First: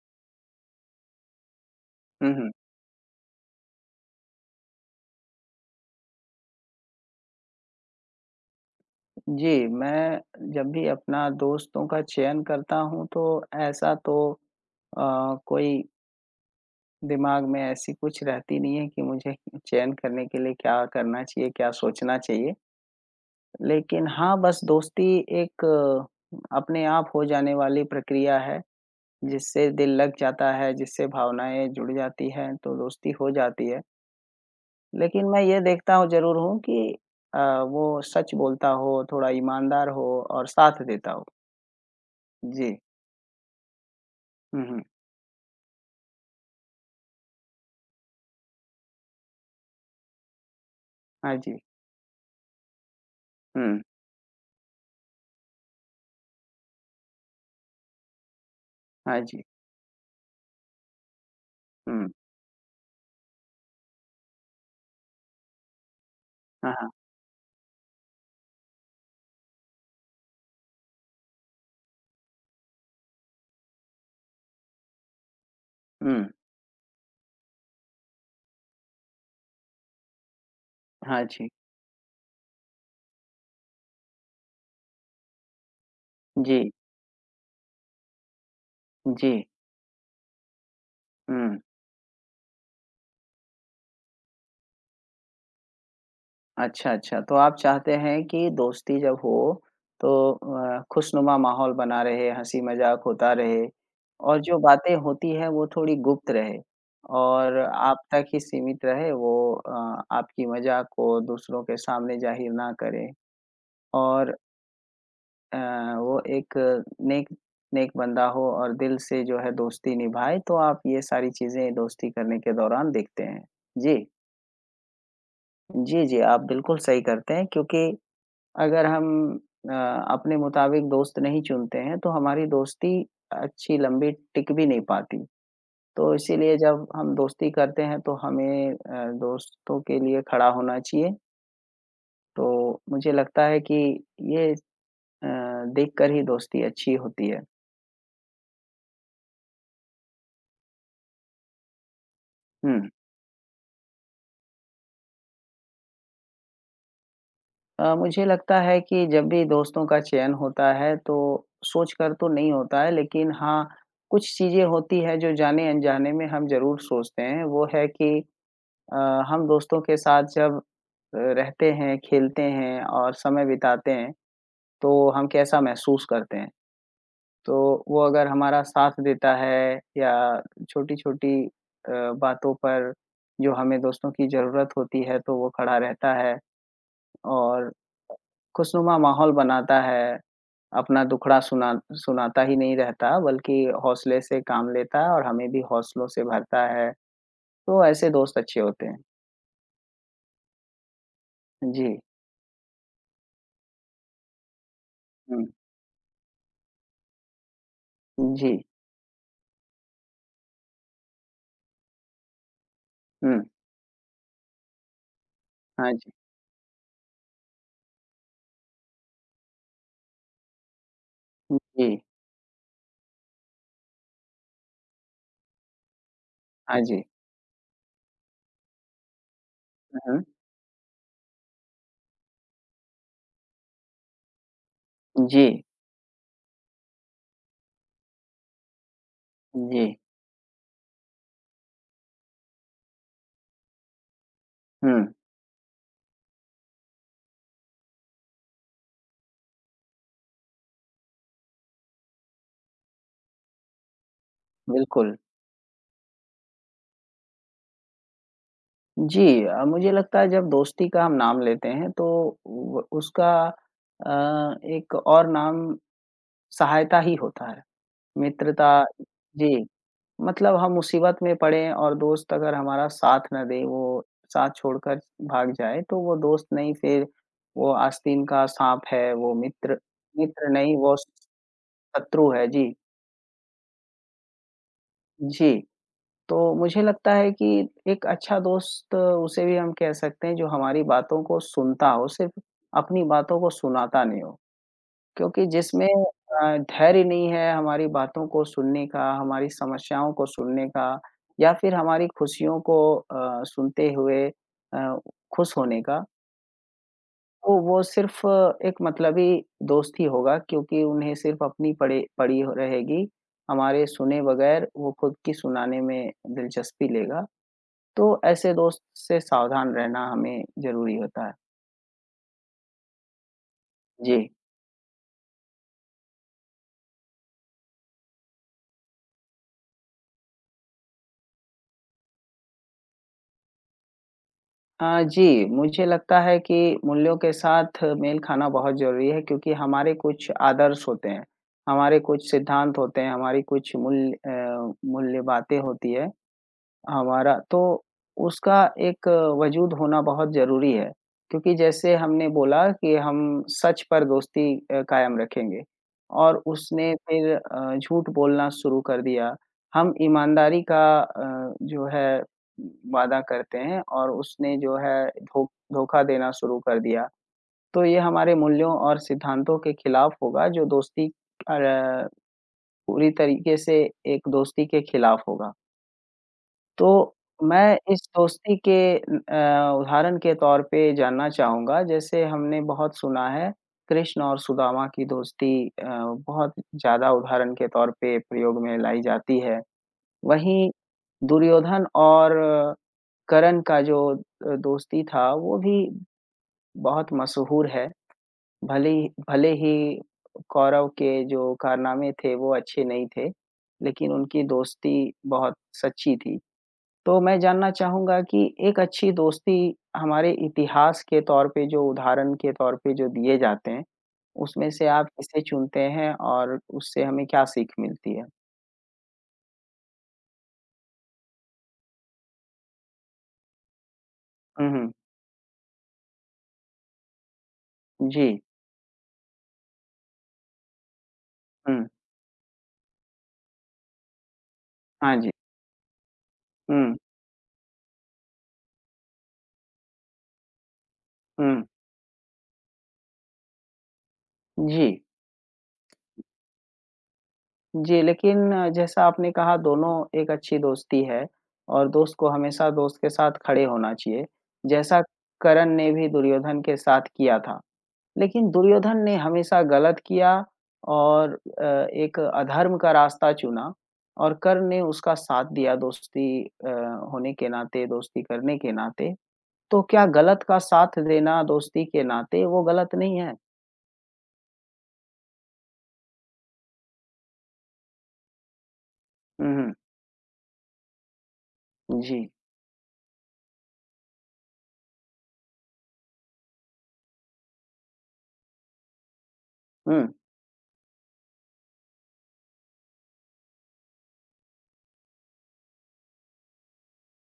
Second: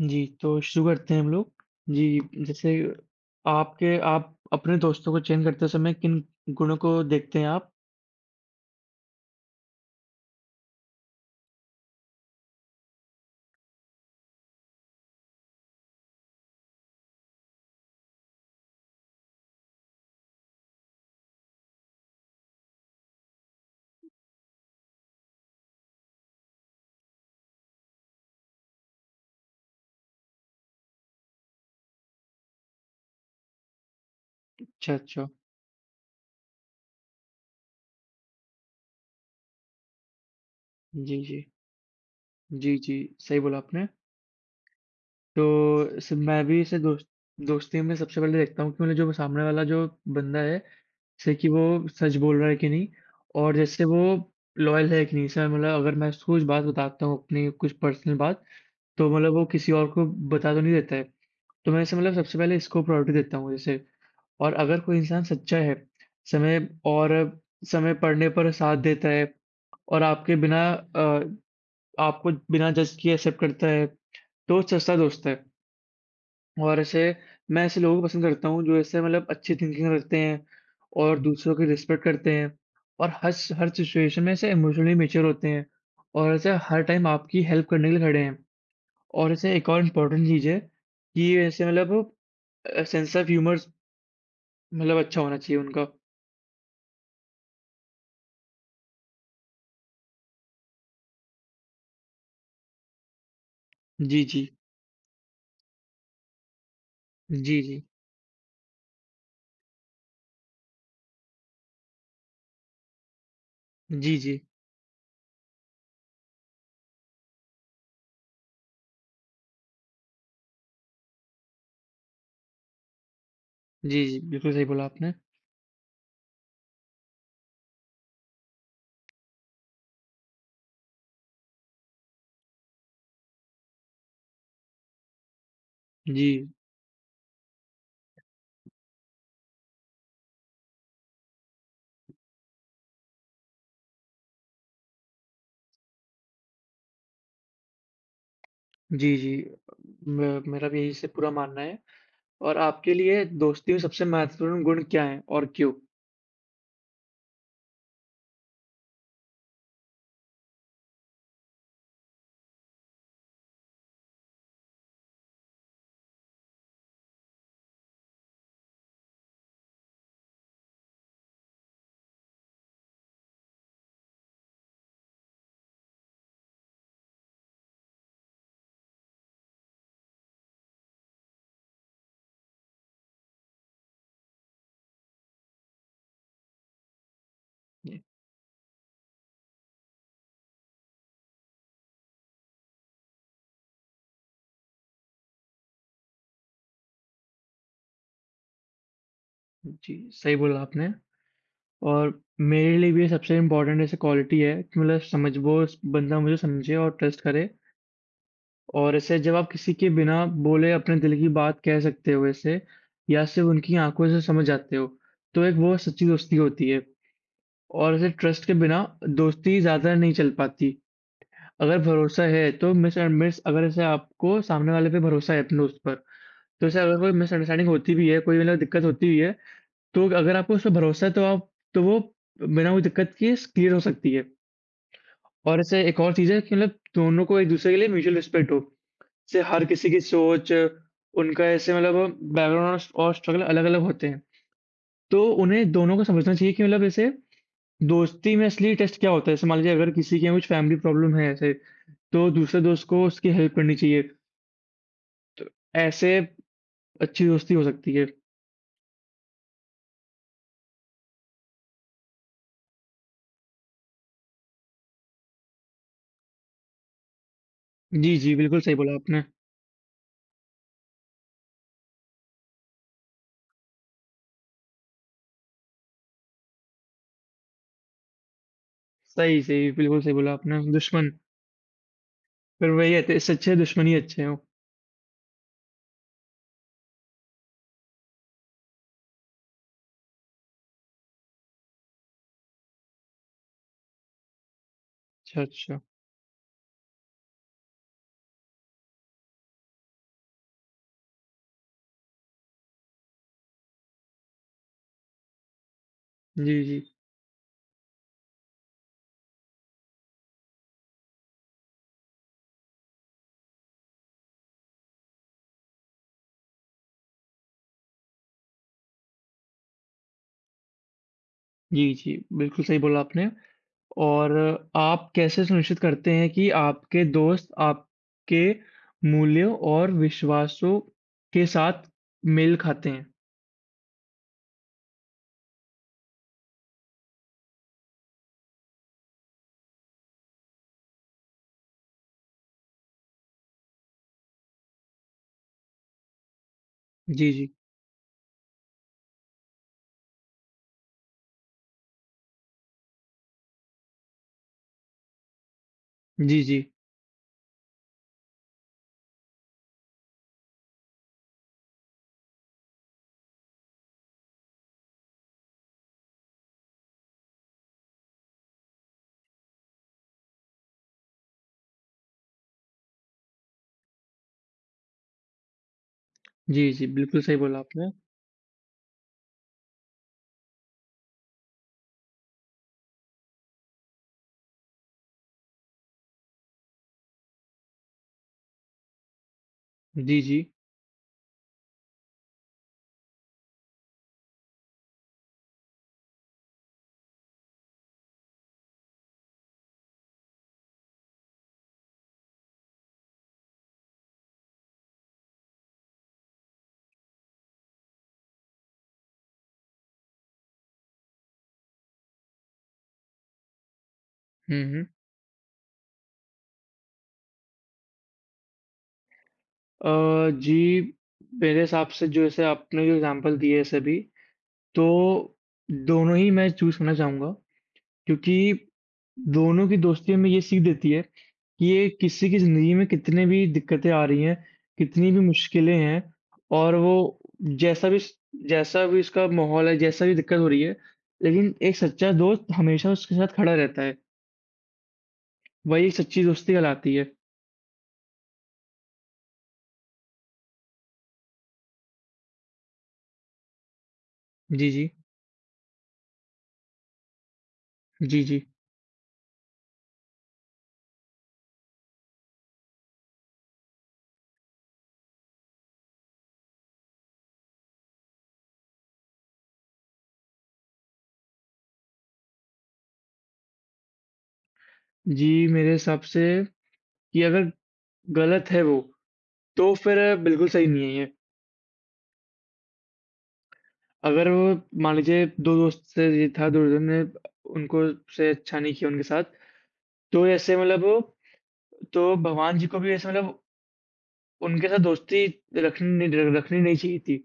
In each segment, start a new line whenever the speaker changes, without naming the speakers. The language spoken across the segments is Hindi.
जी, तो शुरू करते हैं हम लोग। जी,
हुँ, हुँ।
जैसे आपके आप अपने दोस्तों को चयन करते समय किन गुणों को देखते हैं आप?
जी, मैं जब भी अपना दोस्तों का चयन करता हूँ तो ऐसा तो कोई दिमाग में ऐसी कुछ रहती नहीं है कि मुझे चयन करने के लिए क्या करना चाहिए, क्या सोचना चाहिए। लेकिन हाँ, बस दोस्ती एक अपने आप हो जाने वाली प्रक्रिया है, जिससे दिल लग जाता है, जिससे भावनाएँ जुड़ जाती हैं, तो दोस्ती हो जाती है।
अच्छा, अच्छा।
लेकिन मैं ये देखता हूँ ज़रूर हूँ कि अ, वो सच बोलता हो, थोड़ा ईमानदार हो और साथ देता
जी,
हो।
जी। जी,
जी।
जी, सही बोला आपने।
हुँ, हुँ।
तो स मैं भी इसे दोस्त दोस्ती में सबसे पहले देखता हूँ कि मतलब जो सामने वाला जो बंदा है, जैसे
हाँ
कि
जी।
वो सच बोल रहा है कि नहीं और
हुँ,
जैसे वो लॉयल है कि नहीं। जैसे मतलब अगर मैं उसको कुछ बात बताता हूँ अपनी कुछ पर्सनल बात, तो
हाँ
मतलब
जी।
वो किसी और को बता तो नहीं देता है। तो मैं ऐसे
हुँ,
मतलब सबसे पहले इसको प्रायोरिटी देता हूँ जैसे। और अगर कोई इंसान सच्चा है, समय
हाँ, हाँ।
और समय पड़ने पर साथ देता है और आपके बिना अ, आपको बिना जज किए एक्सेप्ट करता है, तो वो सच्चा दोस्त है।
हुँ,
और ऐसे मैं ऐसे लोगों को पसंद करता हूँ जो ऐसे मतलब अच्छी थिंकिंग रखते हैं और
हाँ जी।
दूसरों की रिस्पेक्ट करते हैं और हर सिचुएशन में ऐसे इमोशनली मैच्योर होते हैं और ऐसे
जी,
हर टाइम आपकी हेल्प करने के लिए खड़े हैं। और
जी।
ऐसे एक और इम्पोर्टेंट चीज़ है कि
हुँ।
ऐसे सेंस ऑफ ह्यूमर मतलब अच्छा होना चाहिए उनका।
अच्छा, अच्छा, तो आप चाहते हैं कि दोस्ती जब हो, तो खुशनुमा माहौल बना रहे, हँसी-मज़ाक होता रहे
जी,
और
जी।
जो बातें होती हैं, वो थोड़ी गुप्त रहे और
जी, जी।
आप तक ही सीमित रहे, वो आपकी मज़ाक को दूसरों के सामने ज़ाहिर ना करें
जी,
और
जी।
अ, वो एक नेक नेक बंदा हो और दिल से जो है दोस्ती निभाए, तो आप ये सारी चीज़ें दोस्ती करने के दौरान देखते हैं। जी।
जी, जी, बिल्कुल सही बोला आपने।
जी, जी, आप बिल्कुल सही करते हैं क्योंकि अगर हम अ, अपने मुताबिक दोस्त नहीं चुनते हैं, तो हमारी दोस्ती अच्छी लंबी टिक भी नहीं पाती। तो
जी,
इसीलिए जब हम दोस्ती करते हैं, तो हमें दोस्तों के लिए खड़ा होना चाहिए। तो मुझे लगता है कि ये अ, देखकर ही दोस्ती अच्छी होती है।
जी, जी। म मेरा भी यही इससे पूरा मानना है और
हुँ।
आपके लिए दोस्ती में सबसे महत्वपूर्ण गुण क्या हैं और क्यों?
मुझे लगता है कि जब भी दोस्तों का चयन होता है तो सोच कर तो नहीं होता है लेकिन हाँ, कुछ चीज़ें होती हैं जो जाने-अनजाने में हम ज़रूर सोचते हैं। वो है कि अ, हम दोस्तों के साथ जब रहते हैं, खेलते हैं और समय बिताते हैं, तो हम कैसा महसूस करते हैं। तो वो अगर हमारा साथ देता है या छोटी-छोटी बातों पर जो हमें दोस्तों की ज़रूरत होती है तो वो खड़ा रहता है और
जी,
खुशनुमा माहौल बनाता है। अपना दुखड़ा सुनाता ही नहीं रहता, बल्कि हौसले से काम लेता है और हमें भी हौसलों से भरता है। तो ऐसे दोस्त अच्छे होते हैं।
जी, सही बोला आपने
जी।
और मेरे लिए भी सबसे इम्पोर्टेंट ऐसे क्वालिटी है कि मतलब समझ
हुँ।
वो स बंदा मुझे समझे और ट्रस्ट करे
जी।
और ऐसे जब आप किसी के बिना बोले अपने दिल की बात कह सकते हो ऐसे या
हुँ।
सिर्फ़ उनकी आँखों से समझ जाते हो, तो एक वो
हाँ
सच्ची
जी।
दोस्ती होती है। और ऐसे ट्रस्ट के बिना दोस्ती ज़्यादा नहीं चल पाती। अगर
जी।
भरोसा है तो मिस एंड मिस अगर ऐसे आपको सामने वाले पे भरोसा है अपने दोस्त पर, तो ऐसे
हाँ
अगर
जी।
कोई मिसअंडरस्टैंडिंग होती भी है, कोई मतलब दिक्कत होती भी है,
हुँ,
तो
हुँ।
अगर आपको उस पे भरोसा है तो आप तो वो बिना कोई दिक्कत किए स क्लियर हो सकती है।
जी।
और ऐसे एक और चीज़ है कि मतलब दोनों को एक-दूसरे के लिए म्यूचुअल रिस्पेक्ट हो। जैसे हर
जी।
किसी की सोच, उनका ऐसे मतलब बैकग्राउंड और स्ट्रगल अलग-अलग होते हैं।
हुँ,
तो उन्हें दोनों को समझना चाहिए कि मतलब ऐसे दोस्ती में असली टेस्ट क्या होता है? जैसे मान लीजिए अगर किसी के कुछ फैमिली प्रॉब्लम है ऐसे, तो दूसरे दोस्त को उसकी हेल्प करनी चाहिए।
बिल्कुल।
तो ऐसे अच्छी दोस्ती हो सकती है।
जी मुझे लगता है जब दोस्ती का हम नाम लेते हैं तो व उसका एक और नाम सहायता ही होता है।
जी, जी, बिल्कुल
मित्रता
सही बोला आपने।
जी। मतलब हम मुसीबत में पड़े और दोस्त अगर हमारा साथ ना दे, वो साथ छोड़कर भाग जाए, तो वो दोस्त नहीं फिर वो आस्तीन का साँप है,
सही,
वो
सही,
मित्र
बिल्कुल सही बोला
मित्र
आपने।
नहीं वो
दुश्मन,
शत्रु है। जी,
फिर वही है, तो इससे अच्छे दुश्मन ही अच्छे हों।
जी। तो मुझे लगता है कि एक अच्छा दोस्त उसे भी हम कह सकते हैं जो हमारी बातों को सुनता हो, सिर्फ़ अपनी बातों को सुनाता नहीं हो।
अच्छा,
क्योंकि
अच्छा।
जिसमें धैर्य नहीं है हमारी बातों को सुनने का, हमारी समस्याओं को सुनने का या फिर हमारी खुशियों को सुनते हुए अ, खुश होने का,
जी, जी।
तो वो सिर्फ़ एक मतलबी दोस्त ही होगा क्योंकि उन्हें सिर्फ़ अपनी पड़े पड़ी हो रहेगी, हमारे सुने बगैर वो खुद की सुनाने में दिलचस्पी लेगा। तो ऐसे दोस्त से सावधान रहना हमें ज़रूरी होता है।
जी, जी, बिल्कुल सही बोला आपने।
जी।
और आप कैसे सुनिश्चित करते हैं कि आपके दोस्त आपके मूल्यों और विश्वासों के साथ मेल खाते हैं?
जी, मुझे लगता है कि मूल्यों के साथ मेल खाना बहुत ज़रूरी है क्योंकि हमारे कुछ आदर्श होते हैं, हमारे कुछ सिद्धांत होते हैं, हमारी कुछ मूल्य मूल्य बातें होती है
जी,
हमारा
जी।
तो उसका एक वजूद होना बहुत ज़रूरी है, क्योंकि जैसे हमने बोला कि हम सच पर दोस्ती कायम रखेंगे और
जी, जी।
उसने फिर झूठ बोलना शुरू कर दिया। हम ईमानदारी का जो है वादा करते हैं और उसने जो है धो धोखा देना शुरू कर दिया। तो ये हमारे मूल्यों और सिद्धांतों के खिलाफ होगा जो दोस्ती पूरी तरीके से एक दोस्ती के खिलाफ होगा।
जी, जी,
तो
बिल्कुल सही बोला
मैं
आपने।
इस दोस्ती के उदाहरण के तौर पे जानना चाहूँगा, जैसे हमने बहुत सुना है कृष्ण और सुदामा की दोस्ती बहुत ज़्यादा उदाहरण के तौर पे प्रयोग में लाई जाती है।
जी, जी।
वहीं दुर्योधन और कर्ण का जो दोस्ती था, वो भी बहुत मशहूर है। भले ही कौरव के जो कारनामे थे, वो अच्छे नहीं थे, लेकिन उनकी दोस्ती बहुत सच्ची थी। तो मैं जानना चाहूँगा कि एक अच्छी दोस्ती हमारे इतिहास के तौर पे जो उदाहरण के तौर पे जो दिए जाते हैं,
हुँ,
उसमें
हुँ।
से आप किसे चुनते हैं और उससे हमें क्या सीख मिलती है?
जी, मेरे हिसाब से जो जैसे आपने जो एग्ज़ाम्पल दिए हैं सभी,
हुँ, हुँ।
तो दोनों ही मैं चूज़ करना चाहूँगा
जी।
क्योंकि दोनों की दोस्ती हमें ये सीख देती है कि
हुँ।
ये किसी की ज़िंदगी में कितने भी दिक्कतें आ रही हैं, कितनी
हाँ
भी
जी।
मुश्किलें हैं और
हुँ,
वो जैसा भी स जैसा भी उसका माहौल है, जैसा भी दिक्कत हो रही है, लेकिन
हुँ।
एक सच्चा दोस्त हमेशा उसके साथ खड़ा रहता है।
जी।
वही एक सच्ची दोस्ती कहलाती है।
जी, लेकिन जैसा आपने कहा दोनों एक अच्छी दोस्ती है और दोस्त को हमेशा दोस्त के साथ खड़े होना चाहिए।
जी, जी।
जैसा करण ने भी दुर्योधन के साथ किया था।
जी, जी।
लेकिन दुर्योधन ने हमेशा गलत किया और एक अधर्म का रास्ता चुना और कर्ण ने उसका साथ दिया दोस्ती होने के नाते, दोस्ती करने के नाते। तो क्या गलत का साथ देना दोस्ती के नाते वो गलत नहीं है?
जी, मेरे हिसाब से कि अगर गलत है वो,
हुँ,
तो
हुँ।
फिर बिल्कुल सही नहीं है ये।
जी।
अगर वो मान लीजिए 2 दोस्त से ये था, दुर्योधन ने उनको से अच्छा नहीं किया उनके साथ,
हुँ,
तो ऐसे तो भगवान जी को भी ऐसे मतलब उनके साथ दोस्ती रखनी नहीं चाहिए थी।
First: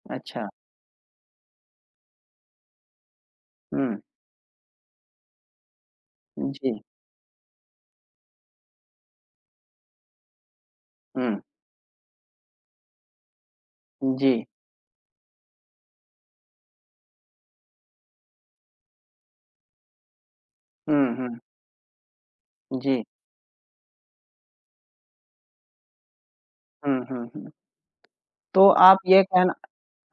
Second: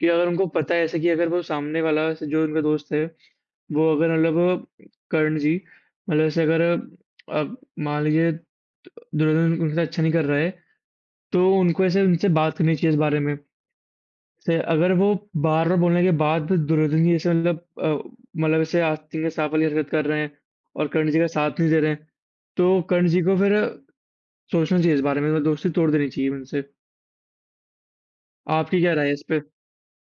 कि अगर उनको
अच्छा।
पता है ऐसे कि अगर वो सामने वाला से जो उनका दोस्त है, वो
हुँ,
अगर मतलब कर्ण जी मतलब ऐसे अगर
जी।
अब मान लीजिए दुर्योधन उनके साथ अच्छा नहीं कर रहा है,
हुँ,
तो उनको ऐसे उनसे बात करनी चाहिए इस बारे में।
जी।
से अगर वो बार-बार बोलने के बाद भी दुर्योधन जी जैसे मतलब ऐसे आस्तीन के साँप वाली हरकत कर रहे हैं और
हुँ,
कर्ण जी का
हुँ।
साथ नहीं दे रहे हैं, तो
जी।
कर्ण जी को फिर सोचना चाहिए इस बारे में, मतलब दोस्ती तोड़ देनी चाहिए उनसे।
हुँ, हुँ, हुँ। तो
आपकी क्या
आप
राय है इस
ये
पे?
कहना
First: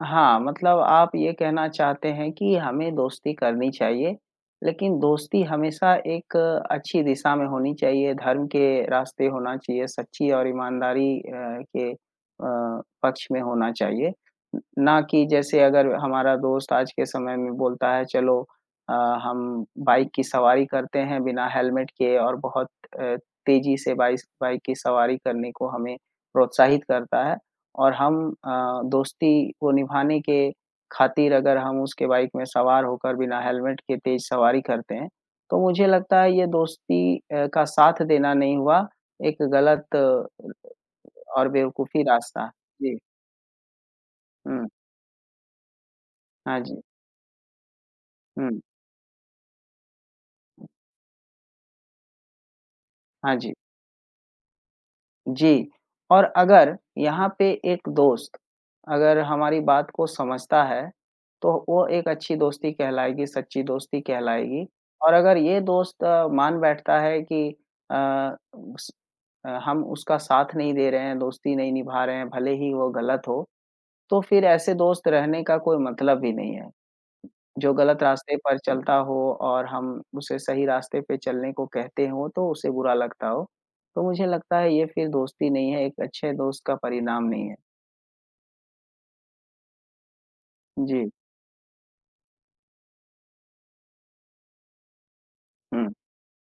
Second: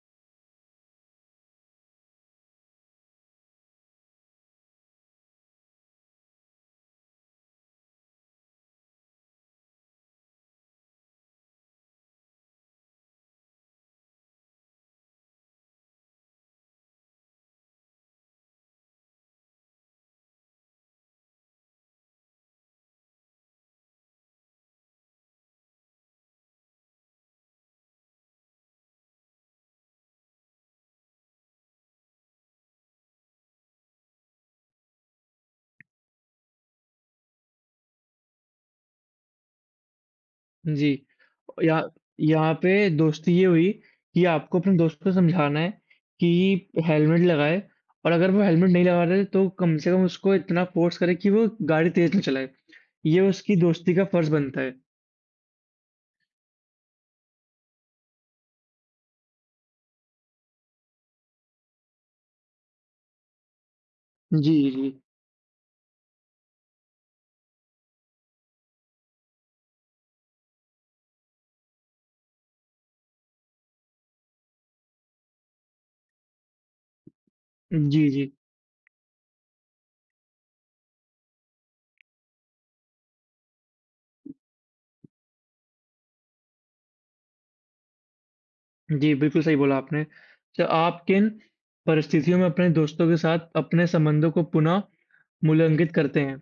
हाँ, मतलब आप ये कहना चाहते हैं कि हमें दोस्ती करनी चाहिए, लेकिन दोस्ती हमेशा एक अच्छी दिशा में होनी चाहिए, धर्म के रास्ते होना चाहिए, सच्ची और ईमानदारी के पक्ष में होना चाहिए। न ना कि जैसे अगर हमारा दोस्त आज के समय में बोलता है चलो अ, हम बाइक की सवारी करते हैं बिना हेलमेट के और बहुत अ, तेज़ी से बाइस बाइक की सवारी करने को हमें प्रोत्साहित करता है। और हम दोस्ती को निभाने के खातिर अगर हम उसके बाइक में सवार होकर बिना हेलमेट के तेज सवारी करते हैं, तो मुझे लगता है ये दोस्ती का साथ देना नहीं हुआ, एक गलत
जी,
और
या
बेवकूफ़ी रास्ता।
यहाँ पे
जी,
दोस्ती ये हुई कि आपको
हुँ।
अपने दोस्त को समझाना है कि
हाँ जी,
हेलमेट लगाए और अगर वो
हुँ।
हेलमेट नहीं लगा रहा है, तो कम से कम उसको इतना फ़ोर्स करें कि वो गाड़ी तेज़ ना चलाए। ये
हाँ जी।
उसकी दोस्ती का फ़र्ज़ बनता है।
जी, और अगर यहाँ पे एक दोस्त अगर हमारी बात को समझता है, तो वो एक अच्छी दोस्ती कहलाएगी, सच्ची दोस्ती
जी,
कहलाएगी
जी।
और अगर ये दोस्त मान बैठता है कि उस हम उसका साथ नहीं दे रहे हैं, दोस्ती नहीं निभा रहे हैं, भले ही वो गलत हो, तो फिर ऐसे दोस्त रहने का कोई मतलब ही नहीं है। जो गलत
जी, जी।
रास्ते पर चलता हो और हम उसे सही रास्ते पे चलने को कहते हों, तो उसे बुरा लगता हो। तो मुझे लगता है ये फिर दोस्ती नहीं है, एक अच्छे दोस्त का परिणाम नहीं है।
जी, बिल्कुल सही बोला आपने। तो आप
जी,
किन परिस्थितियों में अपने दोस्तों के साथ अपने संबंधों को पुनः मूल्यांकित
हुँ।
करते हैं?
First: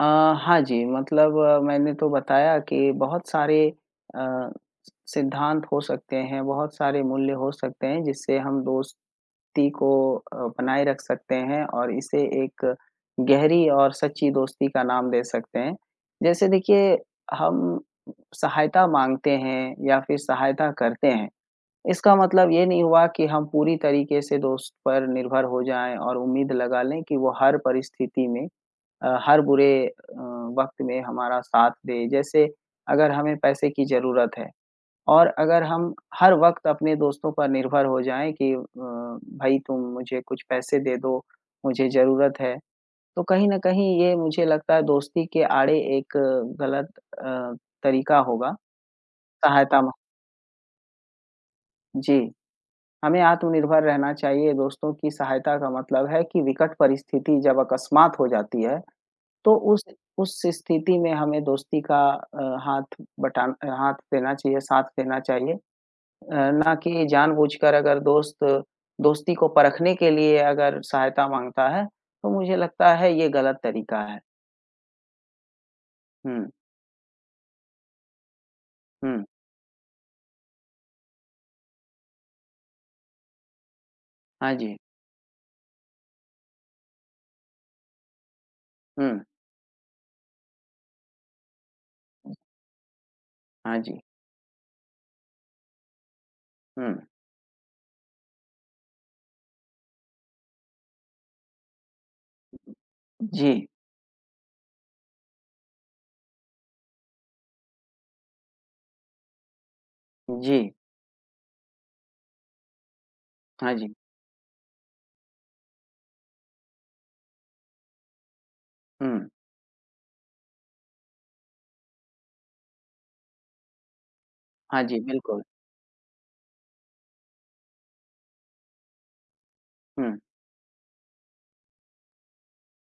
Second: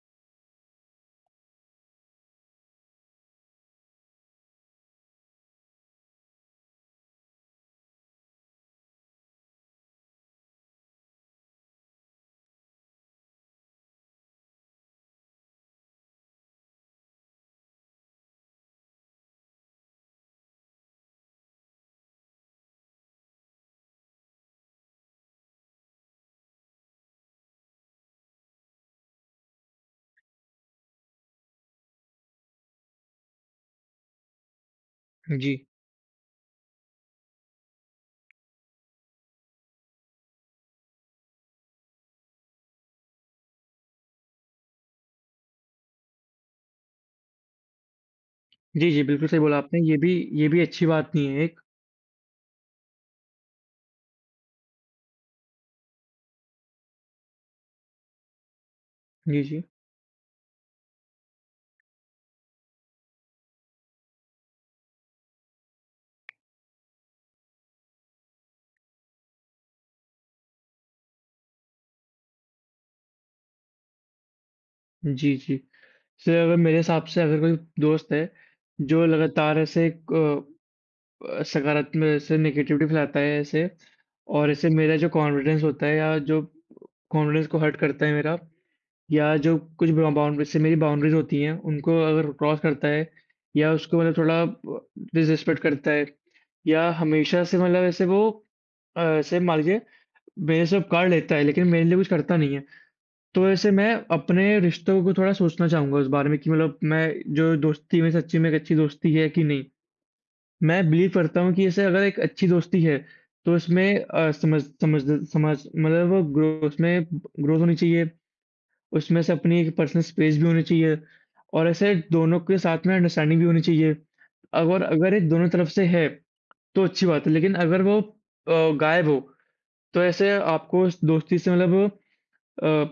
अ, हाँ जी, मतलब मैंने तो बताया कि बहुत सारे अ, सिद्धांत हो सकते हैं, बहुत सारे मूल्य हो सकते हैं जिससे हम दोस्त व्यक्ति को बनाए रख सकते हैं और इसे एक गहरी और सच्ची दोस्ती का नाम दे सकते हैं। जैसे देखिए हम सहायता माँगते हैं या फिर सहायता करते हैं, इसका मतलब ये नहीं हुआ कि हम पूरी तरीके से दोस्त पर निर्भर हो जाएँ और उम्मीद लगा लें कि वो हर परिस्थिति में हर बुरे वक़्त में हमारा साथ दे। जैसे अगर हमें पैसे की ज़रूरत है, और
जी।
अगर हम हर वक़्त अपने दोस्तों पर निर्भर हो जाएँ कि भाई तुम मुझे कुछ पैसे दे दो, मुझे ज़रूरत है, तो कहीं न कहीं ये मुझे लगता है दोस्ती के आड़े एक गलत अ, तरीका होगा
जी, जी, बिल्कुल सही बोला आपने।
सहायता म
ये भी अच्छी बात नहीं है एक।
जी, हमें आत्मनिर्भर रहना चाहिए। दोस्तों की सहायता का मतलब है कि विकट परिस्थिति जब अकस्मात हो जाती है,
जी,
तो
जी।
उस स्थिति में हमें दोस्ती का हाथ बटान हाथ देना चाहिए, साथ देना चाहिए। ना कि जानबूझकर अगर दोस्ती को परखने के लिए अगर सहायता माँगता है, तो मुझे लगता है ये गलत तरीका है।
जी, जी। से
हुँ,
अगर मेरे हिसाब से अगर कोई दोस्त है, जो
हुँ,
लगातार सकारात्मक ऐसे नेगेटिविटी फैलाता है ऐसे और
हाँ
इससे
जी,
मेरा जो कॉन्फिडेंस होता है या जो कॉन्फिडेंस को हर्ट करता है मेरा
हुँ,
या जो कुछ बा बाउंड्री से मेरी बाउंड्रीज़ होती हैं, उनको अगर क्रॉस करता है या
हाँ
उसको
जी,
मतलब थोड़ा ब डिसरिस्पेक्ट करता है या
हुँ,
हमेशा से मतलब ऐसे ऐसे मान लीजिए मेरे से उपकार लेता है, लेकिन मेरे लिए कुछ करता नहीं है। तो
जी,
ऐसे मैं अपने रिश्तों को थोड़ा सोचना चाहूँगा उस बारे में कि मतलब मैं जो दोस्ती में सच्ची में एक अच्छी दोस्ती है कि नहीं?
जी,
मैं बिलीव करता हूँ कि ऐसे अगर एक अच्छी दोस्ती है, तो
हाँ जी,
इसमें अ, समझ समझ समझ मतलब ग्रो उसमें ग्रोथ होनी चाहिए, उसमें
हुँ,
से अपनी एक पर्सनल स्पेस भी होनी चाहिए और ऐसे दोनों के साथ में अंडरस्टैंडिंग भी होनी चाहिए। अगर
हाँ जी,
अगर ये
बिल्कुल,
दोनों तरफ से है, तो अच्छी बात है, लेकिन अगर गायब हो, तो
हुँ,
ऐसे आपको उस दोस्ती से अ,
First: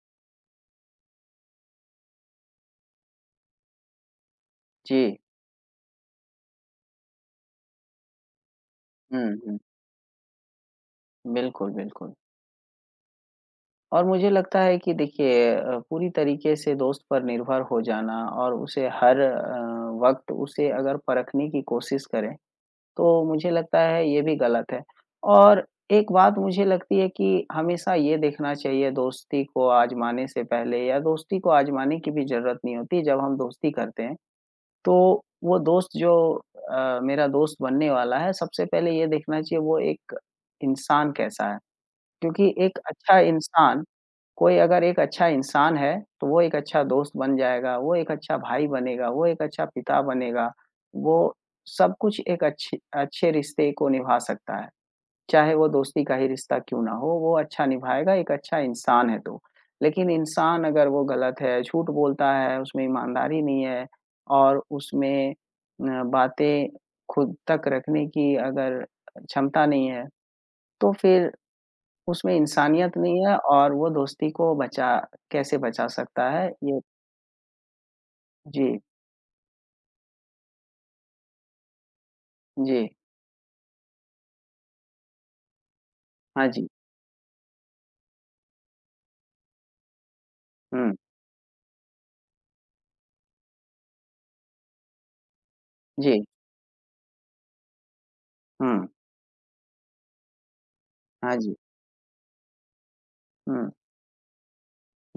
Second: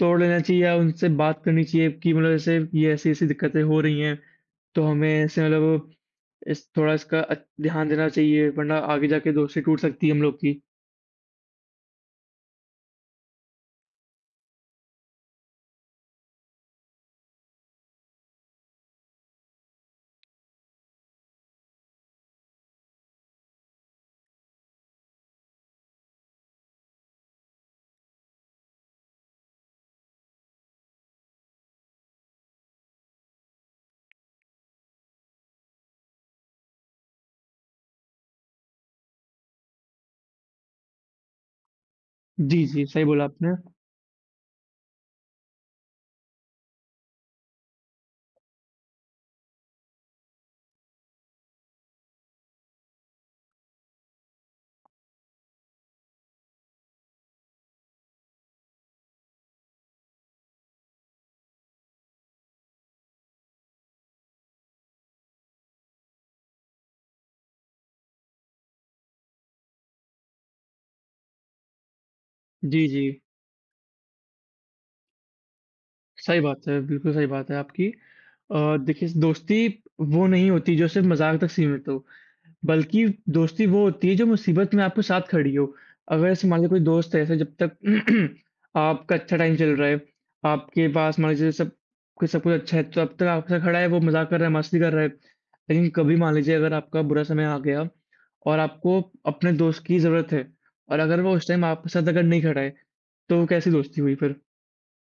तोड़ लेना चाहिए या उनसे बात करनी चाहिए कि मतलब ऐसे ये ऐसी-ऐसी दिक्कतें हो रही हैं, तो हमें
जी,
ऐसे मतलब इस थोड़ा इसका अ, ध्यान देना चाहिए वरना आगे
हुँ,
जाके
हुँ,
दोस्ती टूट सकती है हम लोग की।
बिल्कुल, बिल्कुल। और मुझे लगता है कि देखिए पूरी तरीके से दोस्त पर निर्भर हो जाना और उसे हर वक़्त उसे अगर परखने की कोशिश करें तो मुझे लगता है ये भी गलत है। और एक बात मुझे लगती है कि हमेशा ये देखना चाहिए दोस्ती को आज़माने से पहले या दोस्ती को आज़माने की भी ज़रूरत नहीं होती जब हम दोस्ती करते हैं। तो वो दोस्त जो मेरा दोस्त बनने वाला है सबसे पहले ये देखना चाहिए वो एक इंसान कैसा है? क्योंकि
जी,
एक
जी, सही
अच्छा
बोला आपने।
इंसान कोई अगर एक अच्छा इंसान है, तो वो एक अच्छा दोस्त बन जाएगा, वो एक अच्छा भाई बनेगा, वो एक अच्छा पिता बनेगा, वो सब कुछ एक अच्छे अच्छे रिश्ते को निभा सकता है। चाहे वो दोस्ती का ही रिश्ता क्यों ना हो, वो अच्छा निभाएगा, एक अच्छा इंसान है तो। लेकिन इंसान अगर वो गलत है, झूठ बोलता है, उसमें ईमानदारी नहीं है और उसमें बातें खुद तक रखने की अगर क्षमता नहीं है, तो फिर उसमें
जी,
इंसानियत
जी।
नहीं है और वो दोस्ती को बचा कैसे बचा सकता
सही
है
बात है,
ये
बिल्कुल सही बात है आपकी।
जी,
देखिए दोस्ती वो नहीं होती जो सिर्फ़ मज़ाक तक सीमित हो,
जी।
बल्कि दोस्ती वो होती है जो मुसीबत में आपके साथ खड़ी हो। अगर जैसे
हाँ
मान
जी।
लो कोई दोस्त है ऐसे जब तक आपका अच्छा टाइम चल रहा है, आपके
हुँ,
पास मान लीजिए सब कुछ अच्छा है, तो अब तक आपके साथ खड़ा है, वो मज़ाक कर रहा है, मस्ती कर रहा है। लेकिन कभी
जी।
मान लीजिए अगर आपका बुरा समय आ गया और
हुँ,
आपको अपने दोस्त की ज़रूरत है और अगर वो
हाँ
उस
जी।
टाइम आपके साथ अगर नहीं खड़ा है, तो वो
हुँ।
कैसी दोस्ती हुई फिर?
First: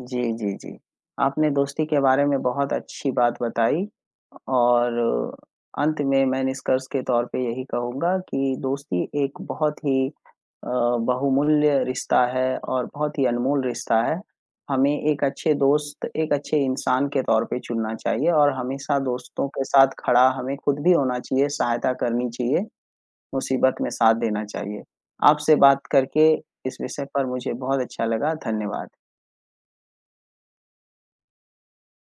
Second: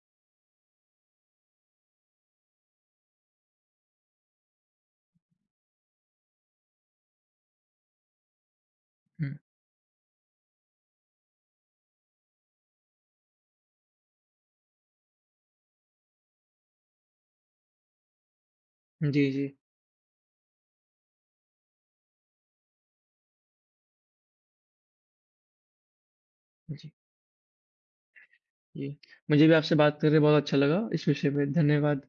जी, जी, जी। आपने दोस्ती के बारे में बहुत अच्छी बात बताई और अंत में मैं निष्कर्ष के तौर पे यही कहूँगा कि दोस्ती
हुँ।
एक बहुत ही अ, बहुमूल्य रिश्ता है और बहुत ही अनमोल रिश्ता है। हमें एक अच्छे दोस्त, एक अच्छे इंसान के तौर पे चुनना चाहिए और हमेशा
जी,
दोस्तों
जी।
के साथ खड़ा हमें खुद भी होना चाहिए, सहायता करनी चाहिए, मुसीबत में साथ देना चाहिए। आपसे बात करके इस
जी।
विषय पर मुझे बहुत अच्छा लगा।
जी,
धन्यवाद।
मुझे भी आपसे बात करके बहुत अच्छा लगा। इस विषय पे धन्यवाद।